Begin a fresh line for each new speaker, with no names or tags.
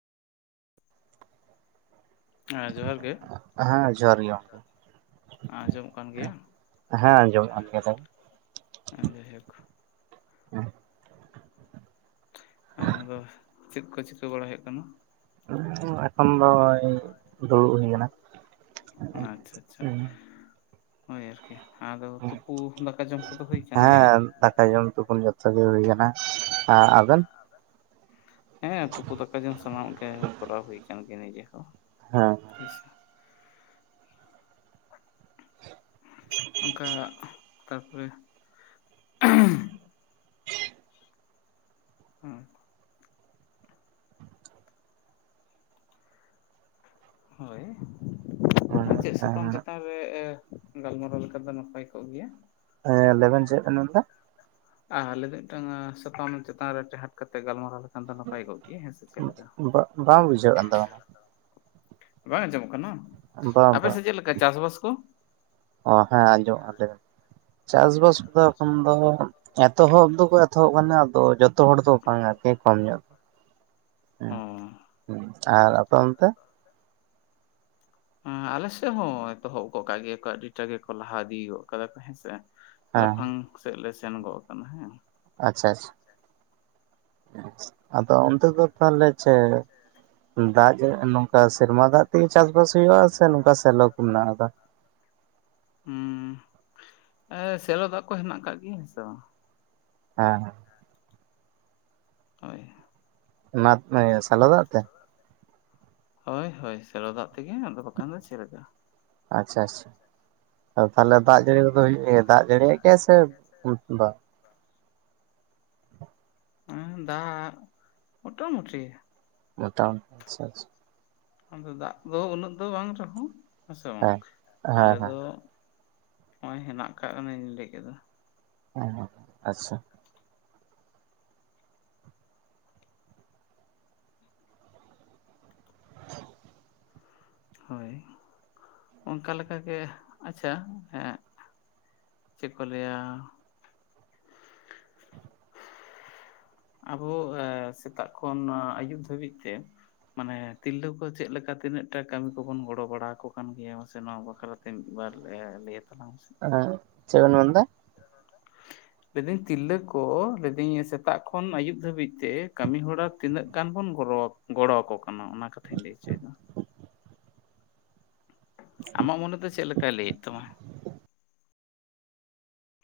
ᱦᱮᱸ ᱡᱚᱦᱟᱨ ᱜᱮ
ᱦᱮᱸ ᱡᱚᱦᱟᱨ ᱜᱮ ᱜᱚᱢᱠᱮ,
ᱟᱸᱡᱚᱢᱚᱜ ᱠᱟᱱ ᱜᱮᱭᱟ
ᱦᱮᱸ ᱟᱸᱡᱚᱢᱚᱜ ᱠᱟᱱ ᱜᱮᱫᱚ
ᱦᱮᱸ ᱡᱟᱭᱦᱳᱠ
[unintelligible]
ᱟᱫᱚ ᱪᱮᱫ ᱠᱚ ᱪᱤᱠᱟᱹ ᱵᱟᱲᱟᱭ ᱦᱩᱭᱩᱜ ᱠᱟᱱᱟ?
[unintelligible] ᱮᱠᱷᱚᱱ ᱫᱚᱭ ᱫᱩᱲᱩᱵ ᱦᱩᱭ ᱠᱟᱱᱟ᱾
ᱟᱪᱪᱷᱟ, ᱟᱪᱪᱷᱟ ᱦᱳᱭ ᱟᱨᱠᱤ ᱟᱫᱚ ᱛᱩᱯᱩ ᱫᱟᱠᱟ ᱡᱚᱢ ᱠᱚᱫᱚ ᱦᱩᱭ ᱠᱟᱱ ᱜᱮᱭᱟ
ᱦᱮᱸ ᱫᱟᱠᱟ ᱡᱚᱢ ᱛᱚᱯᱩᱱ ᱡᱚᱛᱚ ᱜᱮ ᱦᱩᱭ ᱠᱟᱱᱟ᱾ ᱟᱜ ᱟᱵᱮᱱ?
ᱦᱮᱸ ᱛᱩᱯᱩ ᱫᱟᱠᱟ ᱡᱚᱢ ᱥᱟᱱᱟᱢ ᱜᱮ ᱠᱚᱨᱟᱣ ᱦᱩᱭᱠᱟᱱ ᱜᱮᱭᱟ ᱱᱤᱡᱮ ᱠᱚ᱾
ᱦᱮᱸ ᱾
ᱦᱳᱭᱥᱟ, ᱚᱝᱠᱟ ᱛᱟᱨᱯᱚᱨᱮ ᱦᱮᱸ ᱾ ᱦᱳᱭ ᱟᱨ ᱪᱮᱫ ᱥᱟᱛᱟᱢ ᱪᱮᱛᱟᱱ ᱨᱮ ᱜᱟᱞᱢᱟᱨᱟᱣ ᱞᱮᱠᱷᱟᱱ ᱫᱚ ᱱᱟᱯᱟᱭ ᱠᱚᱜ ᱜᱮᱭᱟ?
ᱮᱸ ᱞᱟᱹᱭᱵᱮᱱ ᱪᱮᱜ ᱵᱮᱱ ᱢᱮᱱᱫᱟ?
ᱟᱦ ᱢᱤᱫᱴᱟᱝ ᱥᱟᱛᱟᱢ ᱪᱮᱛᱟᱱ ᱨᱮ ᱴᱮᱦᱟᱴ ᱠᱟᱛᱮ ᱜᱟᱞᱢᱟᱨᱟᱣ ᱞᱮᱠᱷᱟᱱ ᱫᱚ ᱱᱟᱯᱟᱭ ᱠᱚᱜ ᱜᱮ
ᱵᱟᱝ ᱵᱩᱡᱷᱟᱹᱜ ᱠᱟᱱ ᱛᱟᱵᱮᱱᱟ,
ᱵᱟᱝ ᱟᱸᱡᱚᱢᱚᱜ ᱠᱟᱱᱟ?
ᱵᱟᱝ
ᱟᱯᱮ
ᱵᱟᱝ
ᱥᱮᱫ ᱪᱮᱫ ᱞᱮᱠᱟ ᱪᱟᱥᱵᱟᱥ ᱠᱚ
ᱚ ᱦᱮᱸ ᱟᱸᱡᱚᱢᱚᱜ ᱠᱟᱱᱟ ᱞᱟᱹᱭ ᱵᱮᱱ ᱪᱟᱥᱵᱟᱥ ᱮᱠᱷᱚᱱ ᱫᱚ ᱮᱛᱚᱦᱚᱵ ᱫᱚᱠᱚ ᱮᱛᱚᱦᱚᱵ ᱠᱟᱱᱟ ᱟᱫᱚ ᱡᱚᱛ ᱛᱚᱲ ᱫᱚ ᱵᱟᱝᱟ [unintelligible] ᱠᱚᱢ ᱧᱚᱜ ᱫᱚ
ᱦᱩᱸ ᱾
ᱦᱚ ᱟᱨ ᱟᱯᱮ ᱚᱱᱛᱮ
ᱦᱮᱸ ᱟᱞᱮᱥᱮᱫ ᱦᱚᱸ ᱮᱛᱚᱦᱚᱵ ᱜᱚ ᱠᱟᱜ ᱜᱮᱭᱟ ᱠᱚ ᱟᱹᱰᱤᱴᱟᱜ ᱜᱮᱠᱚ ᱞᱟᱦᱟ ᱤᱫᱤ ᱜᱚᱜ ᱠᱟᱫᱟ ᱠᱚ ᱦᱮᱸᱥᱮ
ᱦᱮᱸ
ᱞᱟᱯᱷᱟᱝ ᱥᱮᱫ ᱞᱮ ᱥᱮᱱ ᱜᱚᱜ ᱟᱠᱟᱱᱟ ᱦᱮᱸ
ᱟᱪᱪᱷᱟ, ᱪᱪᱷᱟ ᱾ ᱟᱫᱚ ᱚᱱᱛᱮ ᱫᱚ ᱛᱟᱦᱚᱞᱮ ᱪᱮ ᱫᱟᱜ [unintelligible] ᱱᱚᱝ ᱥᱮᱨᱢᱟ ᱫᱟᱜ ᱛᱮᱜᱮ ᱪᱟᱥ ᱵᱟᱟᱥ ᱦᱩᱭᱩᱜᱼᱟ ᱥᱮ ᱱᱚᱝᱠᱟ ᱥᱮᱞᱚ ᱠᱚ ᱢᱮᱱᱟᱜ ᱟᱠᱟᱫᱟ ᱾
ᱦᱩᱸ ᱥᱮᱞᱚ ᱫᱟᱜ ᱠᱚ ᱦᱮᱱᱟᱜ ᱠᱟᱜ ᱜᱮᱭᱟ ᱦᱮᱸᱥᱮ ᱵᱟᱝ
ᱦᱮᱸ ᱾
ᱦᱳᱭ ᱾
ᱚᱱᱟ ᱥᱟᱞᱳ ᱫᱟᱜ ᱛᱮ?
ᱦᱳᱭ ᱦᱳᱭ ᱥᱮᱞᱚ ᱫᱟᱜ ᱛᱮᱜᱮ ᱟᱫᱚ ᱵᱟᱠᱷᱟᱱ ᱫᱚ ᱪᱮᱫ ᱞᱮᱠᱟ
ᱟᱪᱪᱷᱟ ᱟᱪᱪᱷᱟ ᱛᱟᱦᱚᱞᱮ ᱫᱟᱜ ᱡᱟᱹᱲᱤᱫᱚ ᱦᱩᱭᱩᱜ ᱜᱮᱭᱟ ᱫᱟᱜ ᱡᱟᱹᱲᱤᱭᱟᱜ ᱜᱮᱭᱟ ᱥᱮ ᱵᱟᱝ
ᱦᱮᱸ ᱫᱟᱜ ᱢᱳᱚᱴᱟᱟᱢᱩᱴᱤ
ᱢᱚᱴᱟᱢ ᱟᱪᱪᱷᱟᱷᱟ
ᱟᱫᱚ ᱫᱟᱜ ᱫᱚ ᱩᱱᱟᱹᱜ ᱫᱚ ᱵᱟᱝ ᱨᱮᱦᱚᱸ ᱦᱮᱸᱥᱮ ᱵᱟᱝ
ᱦᱮᱸ
ᱟᱞᱮ
ᱦᱮᱸ
ᱫᱚ
ᱦᱮᱸ
ᱦᱚᱜᱚᱭ ᱦᱮᱱᱟᱜ ᱠᱟᱜᱼᱟ ᱟᱹᱧ ᱞᱟᱹᱭ ᱠᱮᱫᱚ
ᱦᱚᱸ ᱟᱪᱪᱷᱟ
ᱦᱳᱭ ᱚᱱᱠᱟ ᱞᱮᱠᱟᱟᱜ ᱜᱮ ᱟᱪᱪᱷᱟ ᱮᱸ ᱪᱮᱫ ᱠᱚ ᱞᱟᱹᱭᱟᱹ ᱟᱵᱚ ᱥᱮᱛᱟᱜ ᱠᱷᱚᱱ ᱟᱹᱭᱩᱵ ᱫᱷᱟᱹᱵᱤᱡ ᱛᱮ ᱢᱟᱱᱮ ᱛᱤᱨᱞᱟᱹ ᱠᱚ ᱪᱮᱫ ᱞᱮᱠᱟ ᱛᱤᱱᱟᱹᱜ ᱴᱟ ᱠᱟᱹᱢᱤ ᱠᱚᱵᱚᱱ ᱜᱚᱲᱚ ᱵᱟᱲᱟ ᱟᱠᱚ ᱠᱟᱱ ᱜᱮᱭᱟ ᱢᱟᱥᱮ ᱱᱚᱣᱟ ᱵᱟᱠᱷᱨᱟᱛᱮ ᱢᱤᱫ ᱵᱟᱨ ᱞᱮ ᱞᱟᱹᱭᱟ ᱛᱟᱞᱟᱝ ᱢᱮ ᱥᱮ
ᱦᱮᱸ ᱪᱮᱜ ᱵᱮᱱ ᱢᱮᱱᱫᱟᱹ
[inaudible] [unintelligible] ᱞᱫᱟᱹᱧ ᱛᱤᱨᱞᱟᱹ ᱠᱚ ᱞᱟᱹᱭᱫᱟᱹᱤᱧ ᱥᱮᱛᱟᱜ ᱠᱷᱚᱱ ᱟᱹᱭᱩᱵ ᱫᱷᱟᱹᱵᱤᱡ ᱛᱮ ᱠᱟᱹᱢᱤ ᱦᱚᱨᱟ ᱛᱤᱱᱟᱹᱜ ᱜᱟᱱ ᱵᱚᱱ ᱜᱚᱨᱚᱣᱟ ᱠᱚ ᱜᱚᱲᱚ ᱟᱠᱚ ᱠᱟᱱᱟ ᱚᱱᱟ ᱠᱟᱛᱷᱟᱧ ᱞᱟᱹᱭ ᱚᱪᱚᱭᱮᱫᱟ ᱟᱢᱟᱜ ᱢᱚᱱᱮ ᱫᱚ ᱪᱮᱫ ᱞᱮᱠᱟᱭ ᱞᱟᱹᱭᱮᱫ ᱛᱟᱢᱟ